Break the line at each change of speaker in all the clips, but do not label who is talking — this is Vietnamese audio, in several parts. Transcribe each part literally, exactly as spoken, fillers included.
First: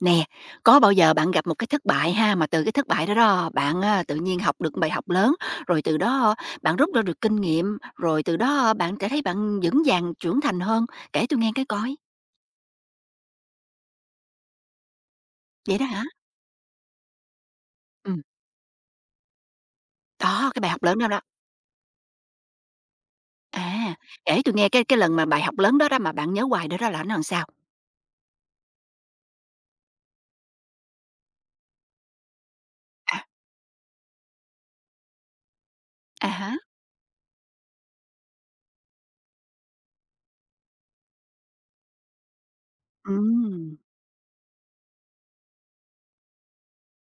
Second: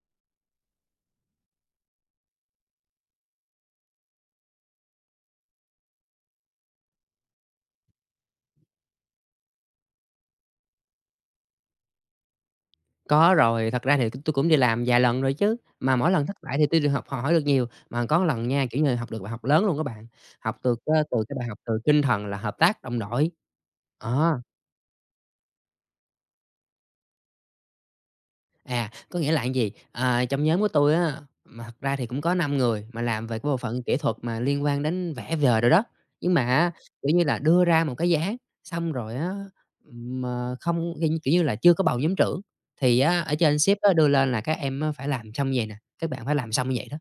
Nè, có bao giờ bạn gặp một cái thất bại ha, mà từ cái thất bại đó đó bạn, a, tự nhiên học được bài học lớn, rồi từ đó bạn rút ra được kinh nghiệm, rồi từ đó bạn sẽ thấy bạn vững vàng trưởng thành hơn? Kể tôi nghe cái coi.
Có rồi, thật ra thì tôi cũng đi làm vài lần rồi chứ,
Vậy đó
mà
hả?
mỗi lần thất bại thì tôi được học hỏi được nhiều. Mà
Ừm,
có lần nha, kiểu như, học được bài học lớn luôn các bạn,
đó,
học
cái bài
từ
học
c
lớn đó đó.
từ cái bài học từ tinh thần là hợp tác đồng đội.
À,
Ờ.
kể tôi nghe cái cái lần mà bài học lớn đó đó mà bạn nhớ hoài đó đó là nó làm sao?
À, có nghĩa là cái gì? À, trong nhóm của tôi á, mà thật ra thì cũng có năm người mà
À,
làm về cái bộ phận kỹ thuật mà liên quan đến vẽ vời rồi đó.
à
Nhưng mà
há,
á, kiểu như là, đưa ra một cái giá xong rồi á, mà không kiểu như kiểu như là, chưa có bầu nhóm trưởng, thì á, ở trên
ừm,
sếp á đưa lên là "Các em á phải làm xong vậy nè, các bạn phải làm xong như vậy đó."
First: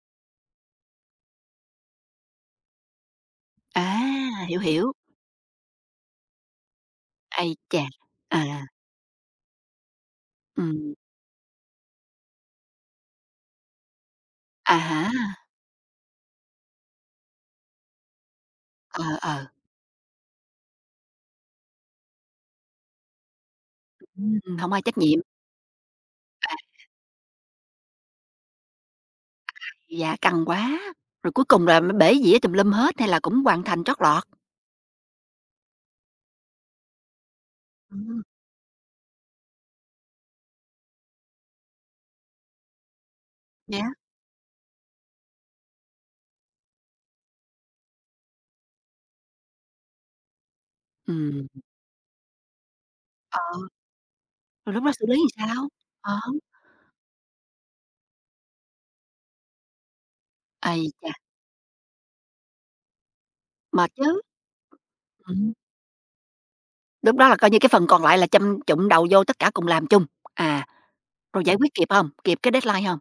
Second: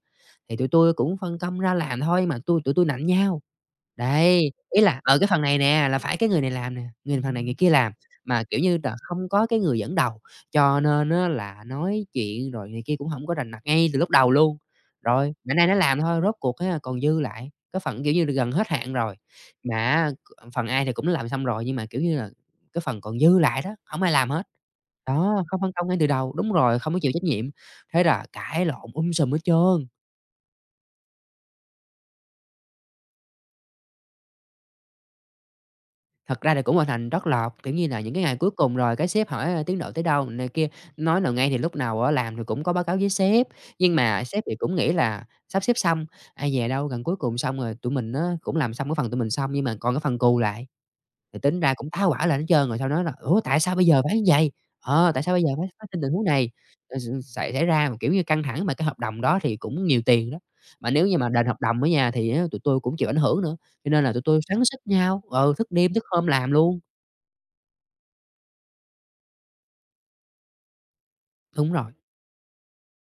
Thì tụi tôi cũng phân công ra làm thôi mà tôi tụi tôi nạnh nhau.
à,
Đấy,
hiểu,
ý
hiểu.
là, ở cái phần này nè là phải cái người này làm nè, người phần này
Ai
người kia
chà,
làm,
à,
mà, kiểu như là, không có cái người dẫn đầu, cho
ừm,
nên á là nói chuyện rồi này kia cũng hổng có rành mạch ngay từ lúc đầu luôn.
à hả?
Rồi, bữa nay nó làm thôi, rốt cuộc á còn dư lại, cái phần, kiểu như là, gần hết hạn
Ờ,
rồi,
ờ,
mà á c phần ai thì cũng làm xong rồi nhưng mà, kiểu như là, cái phần còn dư lại đó, hổng ai làm hết.
ừm, hổng ai trách nhiệm.
Đó, không phân công ngay từ đầu đúng rồi, không có chịu trách nhiệm, thế là cãi lộn um sùm hết trơn.
Dạ, căng quá! Rồi cuối cùng là mới bể dĩa tùm lum hết hay là cũng hoàn thành trót lọt?
Thật ra thì cũng hoàn thành trót lọt, kiểu như là, những
Ừm,
cái ngày cuối cùng rồi cái sếp hỏi, ơ, tiến độ tới đâu này kia, nói nào ngay thì lúc nào á làm thì cũng có báo cáo với sếp.
vậy.
Nhưng mà sếp thì cũng nghĩ là sắp xếp xong, ai về đâu gần cuối cùng xong rồi tụi mình nó cũng làm xong cái phần tụi mình xong nhưng mà còn cái phần cù lại. Thì
Ừm,
tính ra cũng tá hỏa lên hết trơn, rồi sau đó là "Ủa,
ờ,
tại sao bây giờ phải như vầy?
rồi lúc đó xử
Ờ,
lý
tại sao bây
làm
giờ phải
sao?
phát sinh tình
Ờ,
huống này?" Rồi x xảy xảy ra, mà, kiểu như, căng thẳng mà cái hợp đồng đó thì cũng nhiều tiền đó,
ây
mà nếu
chà,
như mà đền hợp đồng á nha, thì á tụi tui cũng chịu ảnh hưởng nữa, cho
mệt
nên là tụi
chứ!
tui xoắn xít nhau, ừ,
Ừm,
thức đêm thức hôm làm luôn.
lúc đó là coi như cái phần còn lại là châm chụm đầu vô tất cả cùng làm chung, à, rồi giải
Đúng
quyết kịp
rồi.
hông? Kịp cái deadline hông?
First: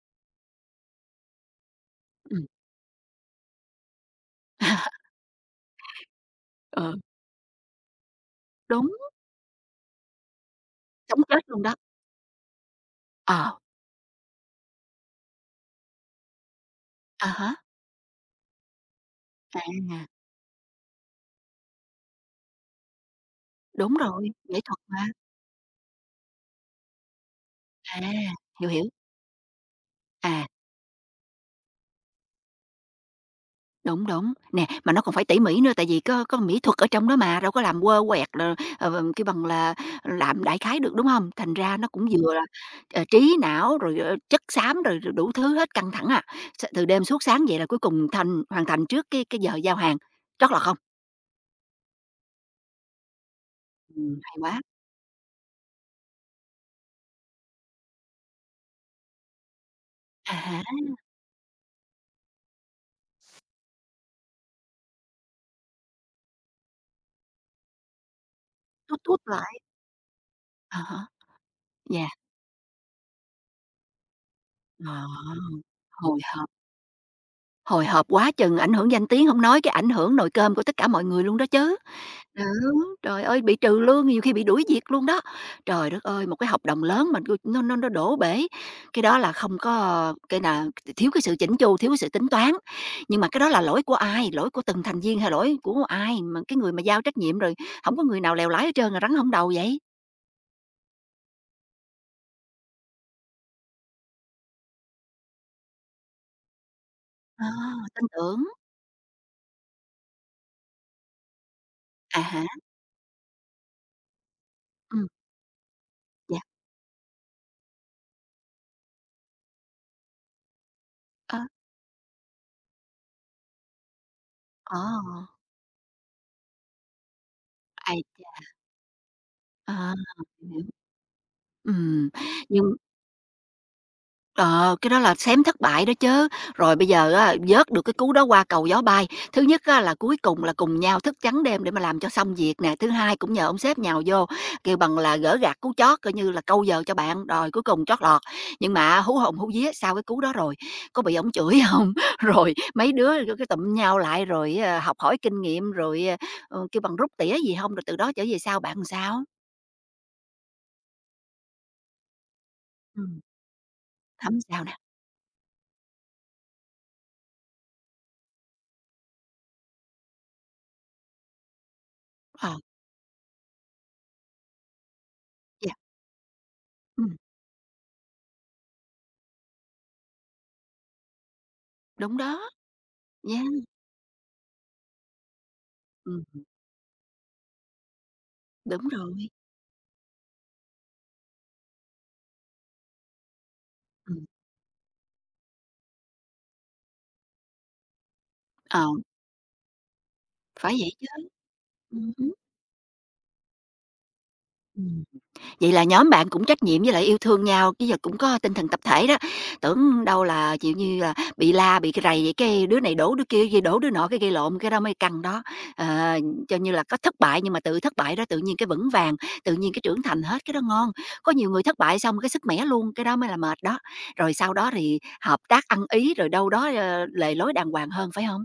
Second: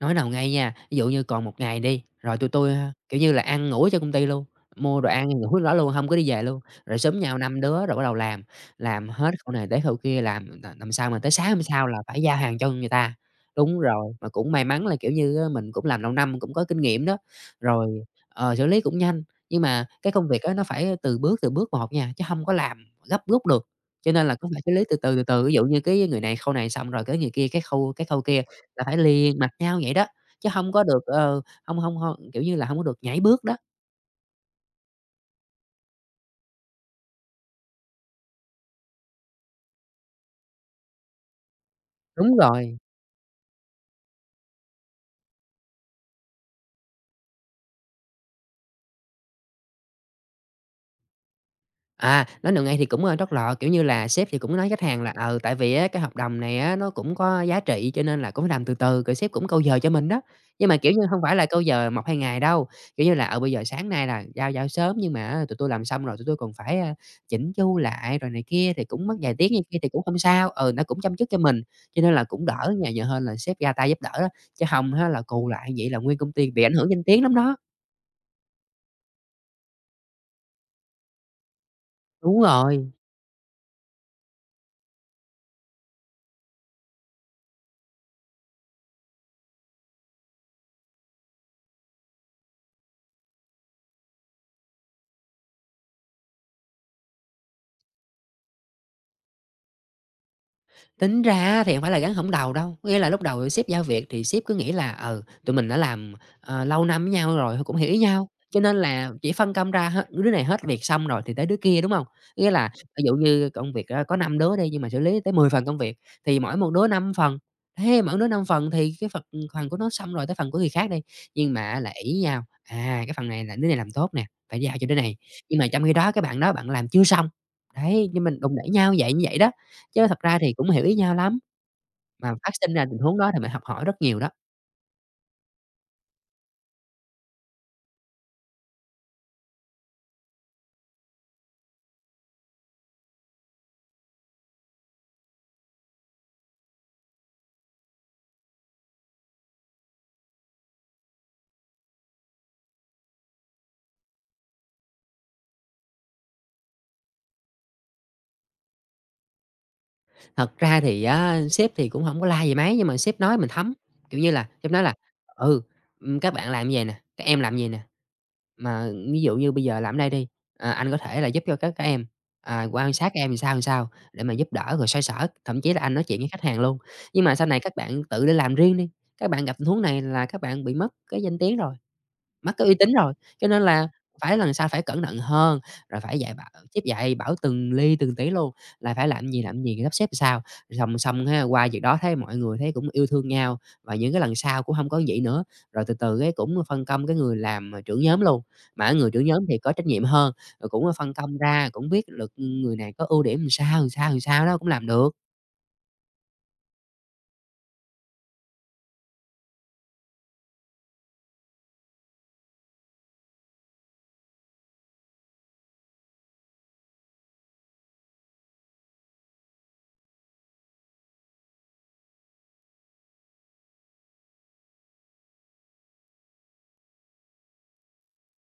Nói nào ngay nha, ví dụ như còn một ngày đi, rồi
Ừm.
tụi tôi a, kiểu như là, ăn ngủ ở trên công ty luôn, mua đồ ăn ngủ ở đó luôn, hông có đi về luôn.
Ờ,
Rồi xúm nhau năm đứa rồi bắt đầu làm,
đúng,
làm hết khâu này tới khâu kia, làm làm làm sao mà
sống
tới
chết
sáng hôm
luôn đó.
sau là phải giao hàng cho người ta.
Ờ,
Đúng rồi, mà cũng may mắn là, kiểu như á, mình cũng làm lâu năm, cũng có kinh nghiệm đó,
à há,
rồi, ờ, xử lý cũng nhanh.
à,
Nhưng mà cái công việc á, nó phải từ bước, từ bước một nha, chứ hông có làm gấp rút được,
đúng
cho nên
rồi,
là cũng
nghệ
phải xử
thuật
lý từ
mà.
từ, từ từ. Ví dụ như cái người này khâu này xong rồi cái người kia cái khâu
À,
cái khâu kia
hiểu,
là
hiểu,
phải liền mạch nhau vậy đó,
à.
chứ hông có được, ờ, hông hông hông kiểu như là, hông có được nhảy bước đó.
Đúng, đúng. Nè, mà nó còn phải tỉ mỉ nữa tại vì có có mỹ thuật ở trong đó mà, đâu có làm quơ quẹt rồi, ờ, ờ, kêu bằng là, làm đại khái được, đúng không? Thành ra nó cũng vừa
Đúng
là,
rồi.
ờ, trí não rồi, ờ, chất xám rồi rồi đủ thứ hết, căng thẳng à. S từ đêm suốt sáng vậy là cuối cùng thành hoàn thành trước cái cái giờ giao hàng, trót là không?
À, nói được ngay thì cũng, ơ, trót lọt, kiểu như là,
Ừm,
sếp
hay
thì cũng
quá.
nói khách hàng là, ờ tại vì á cái hợp đồng này á nó cũng có giá trị cho nên là cũng phải làm từ từ, rồi sếp cũng câu giờ cho mình đó.
À há,
Nhưng mà, kiểu như, không phải là câu giờ một hai ngày đâu, kiểu như là, ở bây giờ sáng nay là giao giao sớm nhưng mà á tụi tôi làm xong rồi tụi tôi còn phải, a, chỉnh chu lại rồi này kia thì
tút
cũng mất
tút
vài tiếng như
lại.
kia thì cũng không sao, ừ,
À
nó
hả?
cũng chăm chút cho mình, cho
Dạ.
nên là cũng đỡ nhà nhờ hơn là sếp ra tay giúp đỡ á, chứ không
Ờ,
á là cù lại vậy là nguyên
hồi
công
hộp,
ty bị ảnh hưởng danh tiếng lắm đó.
hồi hộp quá chừng, ảnh hưởng danh tiếng không nói cái ảnh hưởng nồi cơm của tất cả mọi người luôn đó chứ.
Đúng
Đó,
rồi.
trời ơi, bị trừ lương, nhiều khi bị đuổi việc luôn đó. Trời đất ơi, một cái hợp đồng lớn mà nó nó nó đổ bể, cái đó là không có cái là thiếu cái sự chỉnh chu, thiếu cái sự tính toán. Nhưng mà cái đó là lỗi của ai? Lỗi của từng thành viên hay lỗi của ai? Mà cái người mà giao trách nhiệm rồi không có người nào lèo lái hết trơn, rắn không đầu vậy?
Tính ra thì hông phải là gắn hổng đầu đâu, nghĩa là lúc đầu sếp giao việc thì sếp cứ nghĩ là, ừ, tụi mình đã làm, ờ, lâu năm với nhau
Ờ,
rồi, cũng hiểu ý
tin
nhau,
tưởng.
cho nên là chỉ phân công ra hết đứa này hết việc xong rồi thì tới đứa kia, đúng hông?
À hả?
Nghĩa là ví dụ như công việc á có năm đứa đi, nhưng mà xử
Ừ.
lý tới mười phần công việc, thì
Dạ,
mỗi một đứa năm phần, thế mỗi đứa năm phần thì cái phần ừ, phần của nó xong rồi tới phần của người khác đi,
ơ,
nhưng mà á là ỷ nhau, à, cái phần này là đứa này làm tốt nè, phải giao
ờ,
cho đứa này, nhưng mà trong khi đó cái bạn đó bạn làm chưa xong.
ây
Đấy, nhưng
chà,
mình đụng đẩy nhau vậy như vậy đó.
ờ,
Chứ thật ra thì
hiểu.
cũng hiểu ý nhau lắm,
Ừm,
mà phát sinh
nhưng.
ra tình huống đó thì mình học hỏi rất nhiều đó.
Ờ, cái đó là xém thất bại đó chứ. Rồi bây giờ á, vớt được cái cú đó qua cầu gió bay. Thứ nhất á, là cuối cùng là cùng nhau thức trắng đêm để mà làm cho xong việc nè. Thứ hai cũng nhờ ông sếp nhào vô, kêu bằng là gỡ gạc cú chót, coi như là câu giờ cho bạn. Rồi cuối cùng chót lọt. Nhưng mà hú hồn hú vía sau cái cú đó rồi, có bị ổng chửi không? Rồi mấy đứa cái tụm nhau lại rồi ờ, học hỏi kinh nghiệm rồi ờ, ờ, kêu bằng rút tỉa gì không? Rồi từ đó trở về sau bạn làm sao?
Thật ra thì á, sếp thì cũng không có la gì mấy, nhưng mà
Ừ,
sếp nói mình thấm, kiểu như
không
là,
sao
sếp
nè.
nói là "Ừ, ừm, các bạn làm gì nè, các em làm gì nè, mà ví dụ như bây giờ làm đây đi, à, anh có thể là giúp cho các các em,
Ờ,
à, quan sát các em làm sao, làm sao để mà giúp đỡ rồi xoay sở." Thậm chí
dạ.
là anh nói chuyện với khách hàng luôn,
Ừ,
"Nhưng mà sau này các bạn tự đi làm riêng đi, các bạn gặp tình huống này là các bạn bị mất cái danh tiếng rồi."
đúng đó.
Mất cái uy tín rồi,
Yeah.
cho nên là phải lần sau phải cẩn thận hơn, rồi phải dạy
Ừ.
bảo sếp dạy bảo từng ly từng tí luôn,
Đúng
là phải làm
rồi,
gì làm gì, sắp xếp sao. Xong xong ha, qua việc đó thấy mọi người thấy cũng yêu thương nhau, và những cái
ừm,
lần sau cũng không có vậy nữa, rồi từ từ cái cũng phân công cái người làm, à, trưởng nhóm luôn.
ờ,
Mà cái người trưởng nhóm thì có trách nhiệm hơn, rồi
phải
cũng
vậy chứ,
phân công ra, cũng biết
ừm hứm,
được người này có ưu điểm làm sao, làm sao, làm sao đó cũng làm
ừm.
được.
Vậy là nhóm bạn cũng trách nhiệm với lại yêu thương nhau, chứ giờ cũng có tinh thần tập thể đó, tưởng đâu là, kiểu như là, bị la, bị cái rầy vậy cái đứa này đổ đứa kia, kia đổ đứa nọ, cái gây lộn, cái đó mới căng đó. Ờ, cho như là có thất bại nhưng mà tự thất bại đó tự nhiên cái vững vàng, tự nhiên cái trưởng thành hết, cái đó ngon. Có nhiều người thất bại xong cái sức mẻ luôn, cái đó mới là mệt đó. Rồi sau đó thì hợp tác ăn ý, rồi đâu đó, ờ, lề lối đàng hoàng hơn, phải không?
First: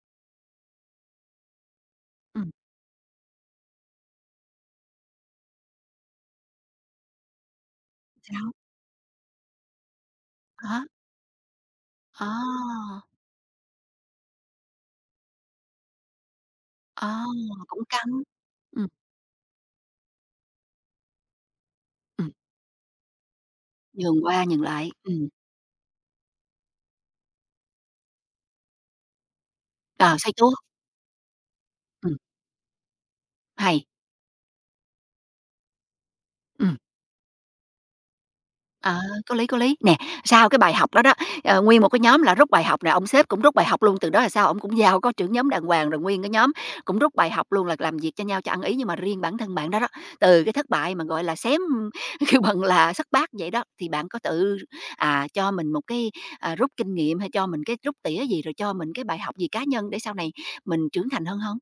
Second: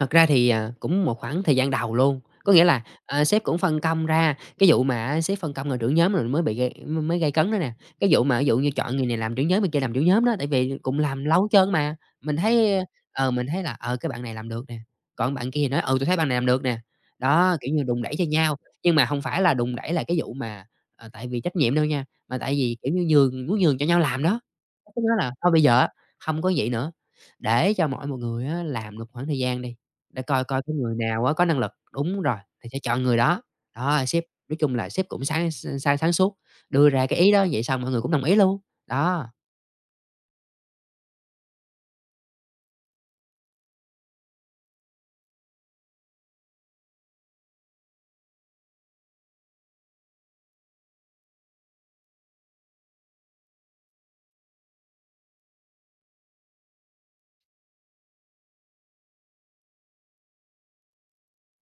Thật ra thì, à, cũng một khoảng thời gian đầu luôn,
Ừ,
có nghĩa là, ờ, sếp cũng phân công ra, cái vụ mà à, sếp phân công là trưởng nhóm rồi mới bị gây mới gây cấn đó nè. Cái vụ mà ví
sao?
dụ như chọn người này làm trưởng nhóm, người kia làm trưởng nhóm đó, tại vì
À
cùng làm lâu hết trơn mà. Mình thấy, à,
à!
ờ, mình thấy là, ờ, cái bạn này làm được nè, còn bạn kia thì nói: "Ừ, tôi thấy bạn này làm được nè."
À,
Đó, kiểu như,
cũng
đùn
căng.
đẩy cho nhau,
Ừm,
nhưng mà không phải là đùn đẩy là cái vụ mà, ờ, tại vì trách nhiệm đâu nha,
ừm,
mà tại vì, kiểu như, nhường muốn nhường cho nhau
nhường
làm đó.
qua nhường lại,
Cái đó
ừm,
là "Thôi bây giờ á, hông có vậy nữa, để cho mỗi một người á làm được khoảng thời gian đi."
ờ,
Để
xây
coi
tuốt,
coi cái người nào á có năng lực,
ừm,
đúng rồi, thì sẽ chọn người đó.
hay,
Đó, sếp nói chung là sếp cũng sáng s sáng sáng suốt,
ừm,
đưa ra cái ý đó vậy xong mọi người cũng đồng ý luôn.
ờ,
Đó,
có lý, có lý. Nè, sau cái bài học đó đó, ờ, nguyên một cái nhóm là rút bài học nè, ông sếp cũng rút bài học luôn, từ đó là sao ổng cũng giao có trưởng nhóm đàng hoàng, rồi nguyên cái nhóm cũng rút bài học luôn là làm việc cho nhau cho ăn ý. Nhưng mà riêng bản thân bạn đó đó, từ cái thất bại mà, gọi là, xém kêu bằng là xất bát vậy đó, thì bạn có tự, à, cho mình một cái, à, rút kinh nghiệm hay cho mình cái rút tỉa gì, rồi cho mình cái bài học gì cá nhân để sau này mình trưởng thành hơn hông?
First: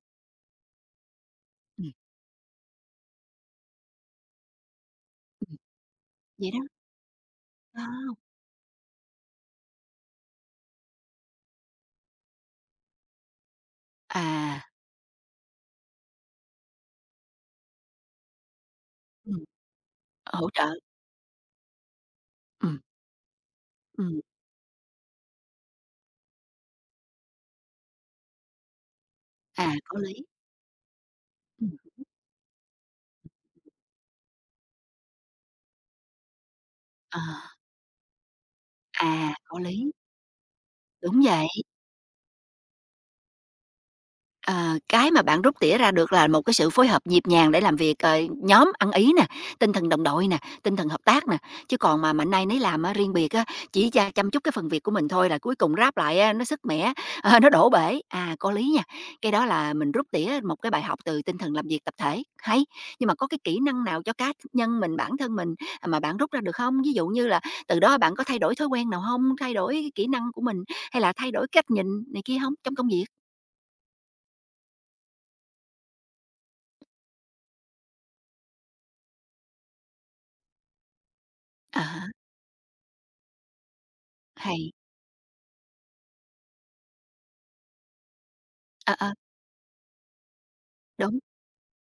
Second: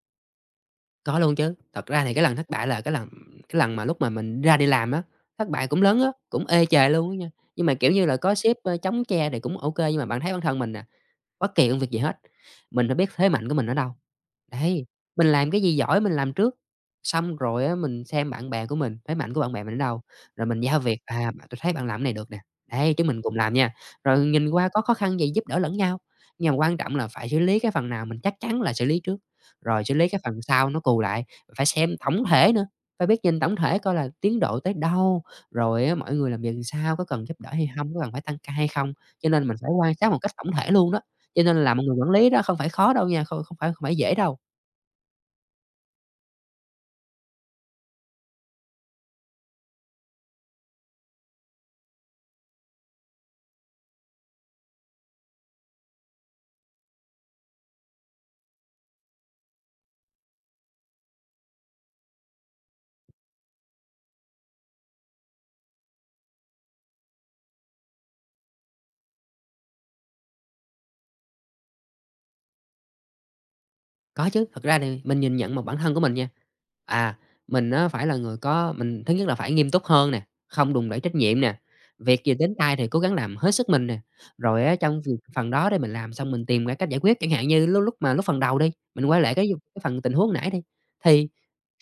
có luôn chứ. Thật ra thì cái lần thất bại là cái lần cái lần mà lúc mà mình ra đi làm á, thất
Ừm.
bại cũng lớn á, cũng
Vậy đó,
ê chề luôn á nha. Nhưng mà,
đó.
kiểu như là, có sếp, ơ, chống che thì cũng ô kê, nhưng mà bạn thấy bản thân mình nè, bất kỳ công việc gì hết, mình phải biết thế mạnh của mình ở đâu.
À,
Đấy, mình làm cái gì giỏi mình làm trước, xong rồi á mình xem bạn bè của mình, thế mạnh của
ừm,
bạn bè mình ở đâu, rồi
hỗ
mình
trợ,
giao việc, à, bạn "Tôi thấy bạn làm cái này được nè,
ừm,
đấy, chúng mình cùng làm nha." Rồi
ừm,
nhìn qua có khó khăn gì giúp đỡ lẫn nhau, nhưng mà quan trọng là phải xử lý cái phần nào mình chắc chắn là xử lý trước,
à,
rồi xử
có
lý
lý,
cái phần sau nó cù lại, phải
ừm,
xem tổng thể nữa, phải biết nhìn tổng thể coi là tiến độ tới đâu, rồi á mọi người làm việc làm sao, có
ờ,
cần giúp đỡ hay không có cần phải tăng ca hay không, cho
à,
nên mình
có
phải
lý,
quan sát một cách tổng thể luôn đó.
đúng
Cho
vậy.
nên là một người quản lý đó không phải khó đâu nha, không không phải không phải dễ đâu.
Ờ, cái mà bạn rút tỉa ra được là một cái sự phối hợp nhịp nhàng để làm việc, ờ, nhóm ăn ý nè, tinh thần đồng đội nè, tinh thần hợp tác nè. Chứ còn mà mạnh nay nấy làm á, riêng biệt á, chỉ cha chăm chút cái phần việc của mình thôi là cuối cùng ráp lại á, nó sức mẻ, ờ, nó đổ bể. À, có lý nha, cái đó là mình rút tỉa một cái bài học từ tinh thần làm việc tập thể, hay. Nhưng mà có cái kỹ năng nào cho cá nhân mình, bản thân mình à, mà bạn rút ra được không? Ví dụ như là từ đó bạn có thay đổi thói quen nào không? Thay đổi cái kỹ năng của mình hay là thay đổi cách nhìn này kia không trong công việc?
Có chứ, thật ra thì mình nhìn nhận một bản thân của mình nha. À, mình á phải là người có mình thứ nhất là phải nghiêm túc hơn nè, không đùn đẩy trách nhiệm nè,
À
việc gì đến tay thì cố gắng làm hết sức mình nè. Rồi
hay.
á trong việc phần đó đi mình làm xong mình tìm ra cách giải quyết, chẳng hạn như lúc lúc mà lúc phần đầu đi,
Ờ,
mình
ờ,
quay lại cái cái phần tình huống nãy đi,
đúng.
thì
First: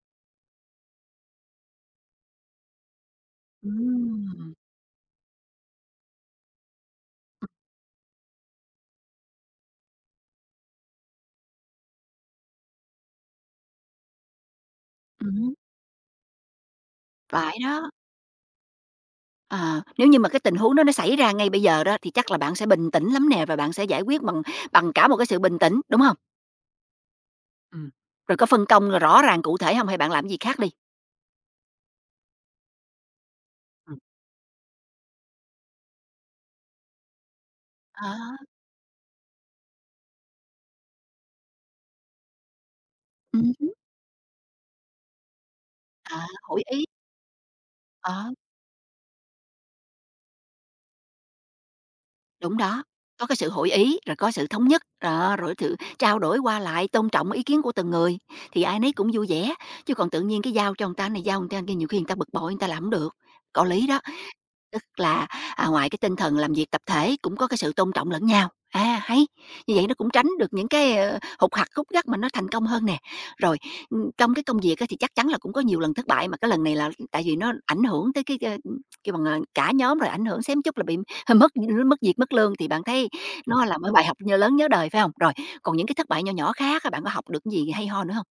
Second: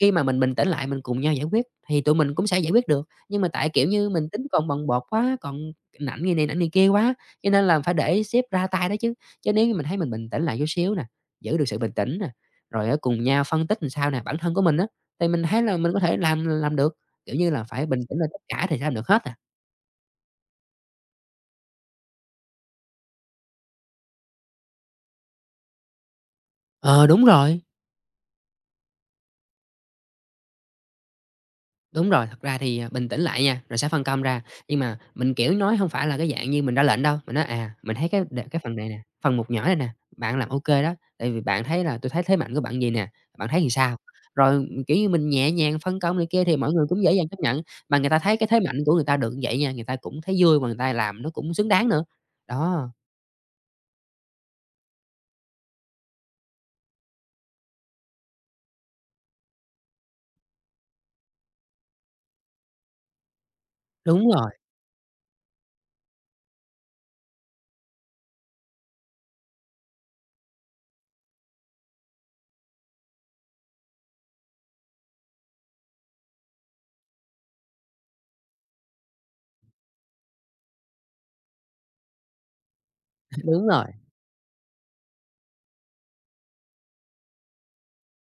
khi mà mình bình tĩnh lại mình cùng nhau giải quyết thì tụi mình cũng sẽ giải quyết được. Nhưng mà tại, kiểu như, mình tính
Ừm,
còn bồng bột quá, còn nảnh như này nảnh như kia quá, cho nên là phải để sếp ra tay đó chứ. Chứ nếu như mình thấy mình bình tĩnh lại chút xíu nè giữ được sự bình tĩnh nè, rồi á cùng nhau phân tích làm sao nè, bản thân của mình á, thì mình
ừm,
thấy là mình có thể làm làm được, kiểu như
phải
là, phải
đó.
bình tĩnh lên tất cả thì sẽ làm được hết à.
Ờ, nếu như mà cái tình huống đó nó xảy ra ngay bây giờ đó thì chắc là bạn sẽ bình tĩnh lắm nè và bạn sẽ giải quyết bằng bằng cả một cái sự bình tĩnh, đúng hông?
Ờ, đúng rồi.
Ừm, rồi có phân công, rồi rõ ràng cụ thể hông hay bạn làm cái gì khác đi?
Đúng rồi, thật ra thì, à, bình tĩnh lại nha, rồi sẽ
Ừm.
phân công ra. Nhưng mà mình, kiểu, nói không phải là cái dạng như mình ra lệnh đâu, mình nói: "À, mình thấy
Ờ,
cái đ cái phần này nè, phần một nhỏ này nè, bạn làm o kê đó, tại vì bạn thấy là tôi thấy thế mạnh của bạn gì nè, bạn
ừm
thấy thì sao?" Rồi, kiểu như, mình nhẹ nhàng phân công
à,
này kia thì
hội
mọi
ý,
người cũng dễ dàng chấp nhận, mà người ta
ờ,
thấy cái thế mạnh của người ta được như vậy nha, người ta cũng thấy vui mà người ta làm nó cũng xứng đáng nữa.
đúng đó,
Đó,
có cái sự hội ý, rồi có sự thống nhất, đó, rồi sự trao đổi qua lại, tôn trọng ý kiến của từng người thì ai nấy cũng vui vẻ, chứ còn tự nhiên cái giao cho người ta này, giao người ta kia nhiều khi người ta bực bội, người ta làm hổng được, có lý đó.
đúng rồi,
Tức là, à, ngoài cái tinh thần làm việc tập thể cũng có cái sự tôn trọng lẫn nhau. À, hay! Như vậy nó cũng tránh được những cái, ờ, hục hặc, khúc gắt mà nó thành công hơn nè. Rồi, ừm, trong cái công việc á thì chắc chắn là cũng có nhiều lần thất bại, mà cái lần này là tại vì nó ảnh hưởng tới cái, ơ, kêu bằng, ờ, cả nhóm, rồi ảnh hưởng xém chút là bị mất mất việc, mất lương thì bạn thấy nó
đúng
là
rồi.
một bài học nhớ lớn nhớ đời, phải không? Rồi, còn những cái thất bại nhỏ nhỏ khác á, bạn có học được cái gì hay ho nữa không?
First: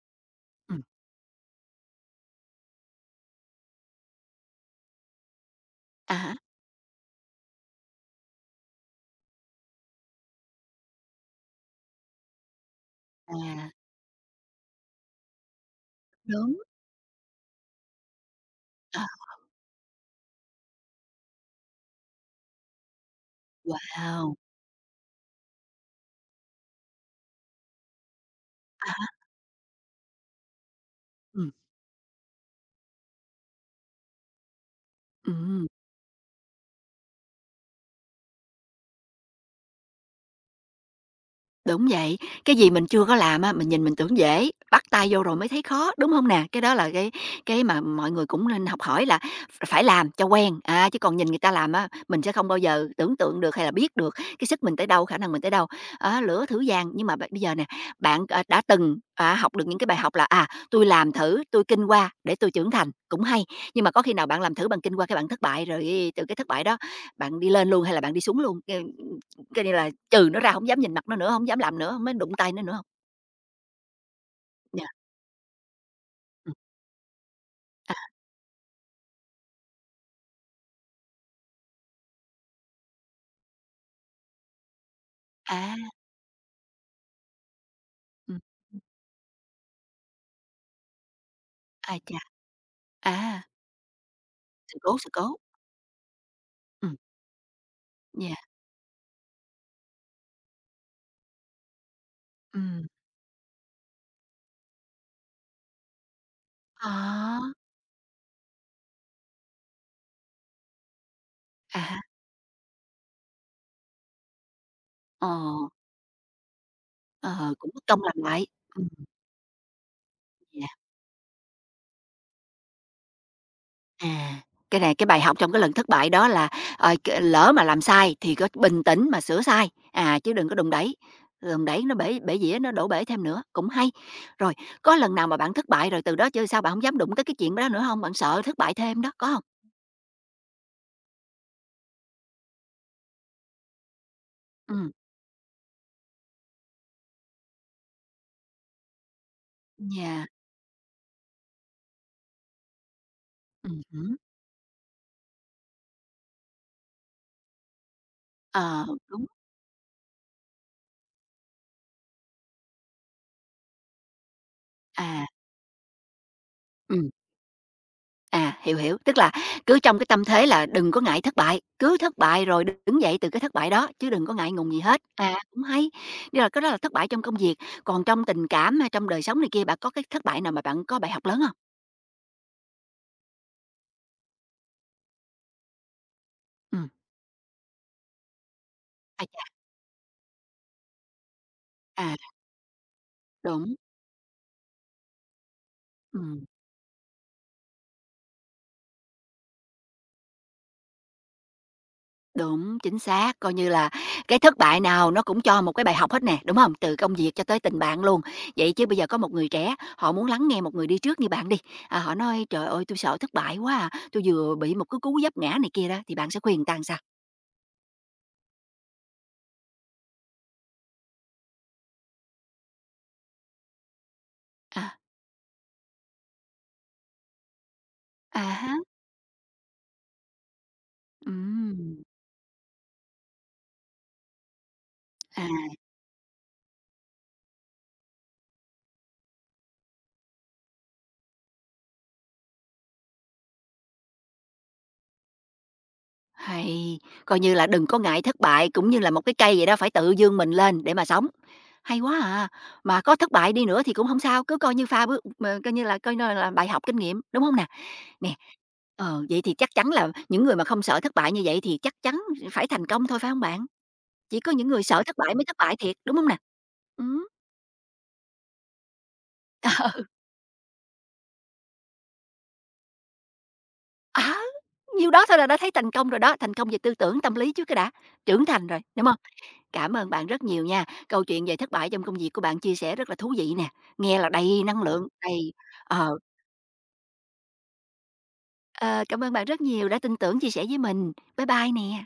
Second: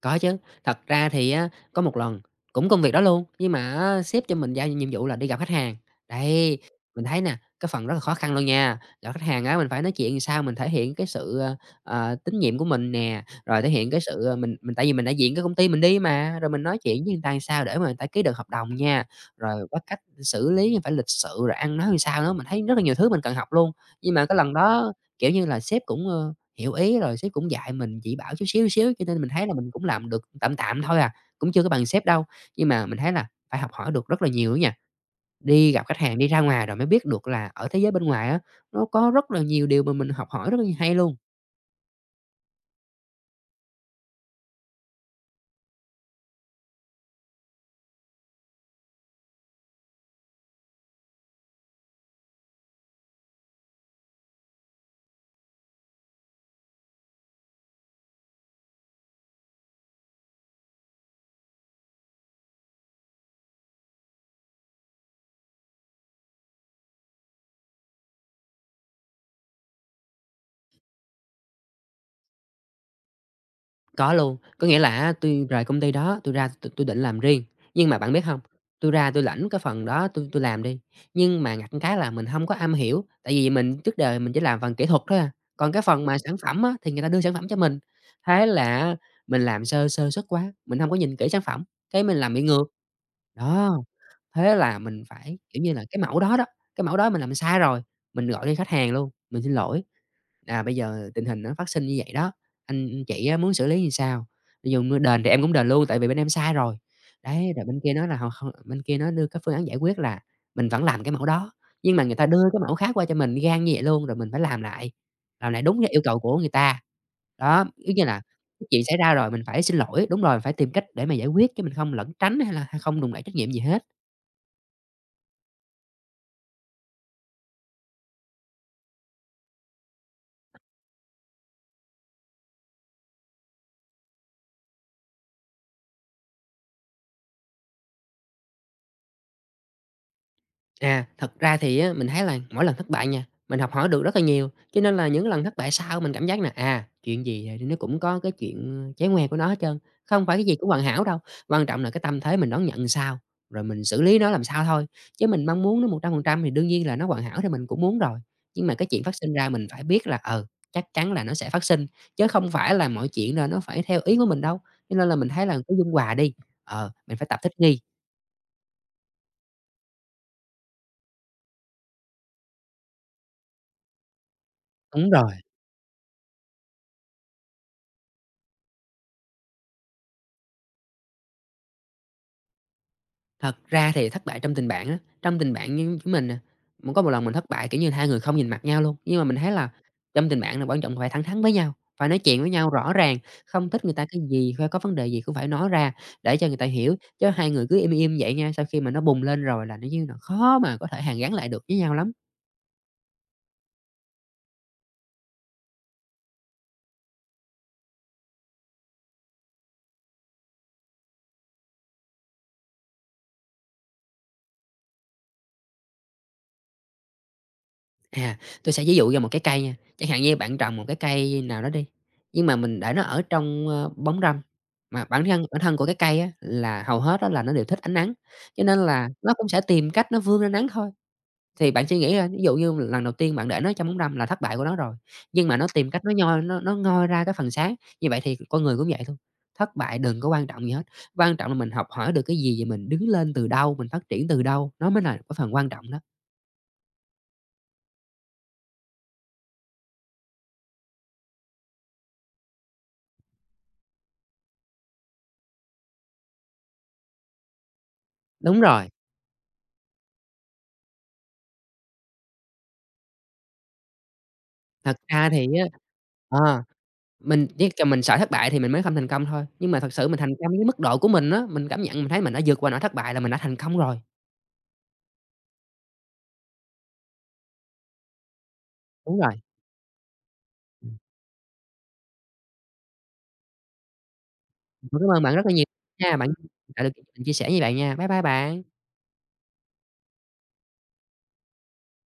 Có chứ, thật
Ừm.
ra thì á, có một lần cũng công việc đó luôn, nhưng mà á, sếp cho mình giao nhiệm vụ là đi gặp khách hàng.
À há,
Đây mình thấy nè, cái phần rất là khó khăn luôn nha. Gặp khách hàng á, mình phải nói chuyện làm sao mình thể hiện cái sự, ờ, ờ, tín nhiệm của mình nè, rồi thể
à,
hiện cái sự, ờ, mình mình tại vì mình đại diện cái công ty mình đi mà, rồi
đúng,
mình nói chuyện với người ta làm sao để mà người ta ký được hợp đồng
ờ,
nha, rồi có cách xử lý phải lịch sự, rồi ăn nói làm sao nữa, mình thấy rất là nhiều thứ mình cần học luôn. Nhưng mà
wow!
cái lần đó, kiểu như là, sếp cũng, ờ hiểu ý, rồi sếp cũng dạy mình chỉ bảo chút xíu,
À
xíu, cho
há,
nên mình thấy là mình cũng làm được tạm tạm thôi à,
ừm,
cũng chưa có bằng sếp đâu. Nhưng mà mình thấy là phải học hỏi được rất là nhiều á nha,
ừm.
đi gặp khách hàng, đi ra ngoài rồi mới biết được là ở thế giới bên ngoài á, nó có rất là nhiều điều mà mình học hỏi rất là hay luôn.
Đúng vậy, cái gì mình chưa có làm á, mình nhìn mình tưởng dễ, bắt tay vô rồi mới thấy khó, đúng không nè? Cái đó là cái cái mà mọi người cũng nên học hỏi là phải làm cho quen, à, chứ còn nhìn người ta làm á, mình sẽ không bao giờ tưởng tượng được hay là biết được cái sức mình tới đâu, khả năng mình tới đâu. Á, lửa thử vàng nhưng mà b bây giờ nè, bạn, ờ, đã từng, à, học được những cái bài học là, à, tôi làm thử, tôi kinh qua để tôi trưởng thành", cũng hay, nhưng mà có khi nào bạn làm thử, bằng kinh qua cái bạn thất bại, rồi từ cái thất bại đó bạn đi lên luôn hay là bạn đi xuống luôn? Coi như là trừ nó ra hổng dám nhìn mặt nó nữa, hổng dám làm nữa, hổng dám đụng tay nó nữa hông?
Có luôn, có nghĩa
Yeah,
là á, tui rời công ty đó, tôi ra
ừm.
tôi tui định làm riêng, nhưng mà bạn biết không tôi ra tôi lãnh cái phần đó tôi tôi làm đi, nhưng mà ngặt một cái là mình không có am hiểu, tại vì mình trước đời mình chỉ làm phần kỹ thuật thôi à, còn
À,
cái phần mà sản phẩm á, thì người ta đưa sản phẩm cho mình.
ừm.
Thế là mình làm sơ sơ suất quá, mình không có nhìn kỹ sản phẩm,
Ái
cái mình
chà,
làm bị ngược,
à,
đó. Thế là
sự cố,
mình
sự cố.
phải, kiểu như là, cái mẫu đó đó, cái
Ừm,
mẫu đó mình làm sai rồi, mình
yeah,
gọi cho khách hàng luôn, mình xin lỗi, là bây giờ tình hình nó phát sinh như vậy đó,
ừm.
anh anh chị á muốn xử lý như sao? Ví dụ như đền thì em cũng đền luôn, tại vì bên em sai rồi."
Ờ,
Đấy, rồi bên kia nói là họ không bên kia nó đưa cái phương án giải quyết là mình vẫn làm cái mẫu đó,
à
nhưng
há,
mà người ta đưa cái mẫu khác qua cho mình gan như vậy luôn, rồi mình phải làm lại,
ờ,
làm lại đúng cái yêu cầu của người ta.
ờ,
Đó,
cũng mất
giống
công
như
làm
là
lại.
cái chuyện
Ừm,
xảy ra rồi mình phải xin lỗi, đúng rồi, phải
yeah,
tìm cách để mà giải quyết chứ mình không lẩn tránh hay là hay không đùn đẩy trách nhiệm gì hết.
à, cái này cái bài học trong cái lần thất bại đó là, ờ, c lỡ mà làm sai thì có bình tĩnh mà sửa sai, à, chứ đừng có đùn đẩy, đùn đẩy nó bể bể dĩa, nó đổ bể thêm nữa, cũng hay. Rồi, có lần nào mà bạn thất bại rồi từ đó chơi sao bạn hổng dám đụng tới cái chuyện đó nữa hông? Bạn sợ thất bại thêm đó, có hông?
À, thật ra thì á, mình thấy là mỗi lần thất bại nha, mình học hỏi được rất là nhiều, cho
Ừm.
nên là những lần thất bại sau mình cảm giác là, à, chuyện gì thì nó cũng có cái chuyện ờ, trái ngoe của nó hết trơn, không
Yeah,
phải cái gì cũng hoàn hảo đâu, quan trọng là cái tâm thế mình đón nhận sao, rồi
ừm
mình xử
hứm,
lý nó làm sao thôi, chứ mình mong muốn nó một trăm phần trăm thì đương nhiên là nó hoàn hảo thì mình cũng muốn rồi. Nhưng mà cái
ờ,
chuyện phát
đúng,
sinh ra mình phải biết là, ờ, chắc chắn là nó sẽ phát sinh, chứ không phải là mọi chuyện là nó phải theo ý của mình đâu, cho nên là
à,
mình thấy là cứ dung hòa đi, ờ,
ừm,
mình phải tập thích nghi.
à, hiểu, hiểu. Tức là cứ trong cái tâm thế là đừng có ngại thất bại, cứ thất bại rồi đứng dậy từ cái thất bại đó, chứ đừng có ngại ngùng gì hết.
Đúng rồi.
À, cũng hay, nhưng mà cái đó là thất bại trong công việc, còn trong tình cảm hay trong đời sống này kia, bạn có cái thất bại nào mà bạn có bài học lớn hông?
Thật ra thì thất bại trong tình bạn á, trong tình bạn như chúng mình nè,
Ừm,
cũng có một lần mình thất bại, kiểu như, hai người không nhìn mặt nhau luôn. Nhưng mà
ai
mình
chà,
thấy là trong tình bạn là quan trọng phải thẳng thắn với nhau, phải
à,
nói chuyện với nhau rõ ràng, không
đúng,
thích người ta cái gì, hay có vấn đề gì cũng phải nói ra để
ừm.
cho người ta hiểu, chứ hai người cứ im im vậy nha, sau khi mà nó bùng lên rồi là nó như là khó mà có thể hàn gắn lại được với nhau lắm.
Đúng, chính xác, coi như là cái thất bại nào nó cũng cho một cái bài học hết nè, đúng không? Từ công việc cho tới tình bạn luôn. Vậy chứ bây giờ có một người trẻ, họ muốn lắng nghe một người đi trước như bạn đi, à, họ nói: "Trời ơi, tôi sợ thất bại quá à, tui vừa bị một cái cú vấp ngã này kia đó." Thì bạn sẽ khuyên người ta làm sao?
À, tôi sẽ ví dụ cho một cái cây nha, chẳng hạn như bạn trồng một cái cây nào đó đi, nhưng mà mình để nó ở trong, ơ, bóng râm,
À.
mà bản thân bản thân của cái cây á là hầu hết đó là nó đều thích ánh nắng,
À
cho
hả?
nên là nó cũng sẽ tìm cách nó vươn ra nắng thôi. Thì bạn suy
Ừm,
nghĩ ra, ví dụ như lần đầu tiên bạn để nó trong bóng râm là thất bại của nó rồi, nhưng
à.
mà nó tìm cách nó nhoi nó nó ngoi ra cái phần sáng, như vậy thì con người cũng vậy thôi. Thất bại đừng có quan trọng gì hết, quan trọng là mình học hỏi được cái gì và mình đứng lên từ đâu, mình phát triển từ đâu, nó mới là cái phần quan trọng đó.
Hay, coi như là đừng có ngại thất bại, cũng như là một cái cây vậy đó, phải tự dương mình lên để mà sống. Hay quá à, mà có thất bại đi nữa thì cũng không sao, cứ coi như pha bước mà coi như là coi như là bài học kinh nghiệm, đúng không nè? Nè,
Đúng rồi.
ờ, vậy thì chắc chắn là những người mà không sợ thất bại như vậy thì chắc chắn phải thành công thôi, phải không bạn? Chỉ có những người
Thật
sợ thất
ra
bại mới
thì
thất
á,
bại thiệt, đúng không nè?
ờ,
Ừm,
mình chỉ cần mình sợ thất bại thì mình mới không thành công thôi, nhưng mà
à,
thật sự mình thành công với mức độ của mình á, mình cảm nhận mình thấy mình đã vượt qua nỗi thất bại là mình đã thành công rồi.
á, nhiêu đó thôi là đã thấy thành công rồi đó, thành công về tư tưởng, tâm lý chứ cái đã, trưởng thành rồi, đúng không?
Đúng rồi.
Cảm ơn bạn rất nhiều nha.
Ừm,
Câu chuyện về thất bại trong công việc của bạn chia sẻ rất là thú vị nè, nghe là đầy năng
mình cũng
lượng,
cảm ơn bạn rất là
đầy
nhiều nha,
ờ,
bạn tạo điều kiện mình chia sẻ với bạn nha. Bye bye bạn.
ờ, cảm ơn bạn rất nhiều đã tin tưởng chia sẻ với mình. Bye bye nè.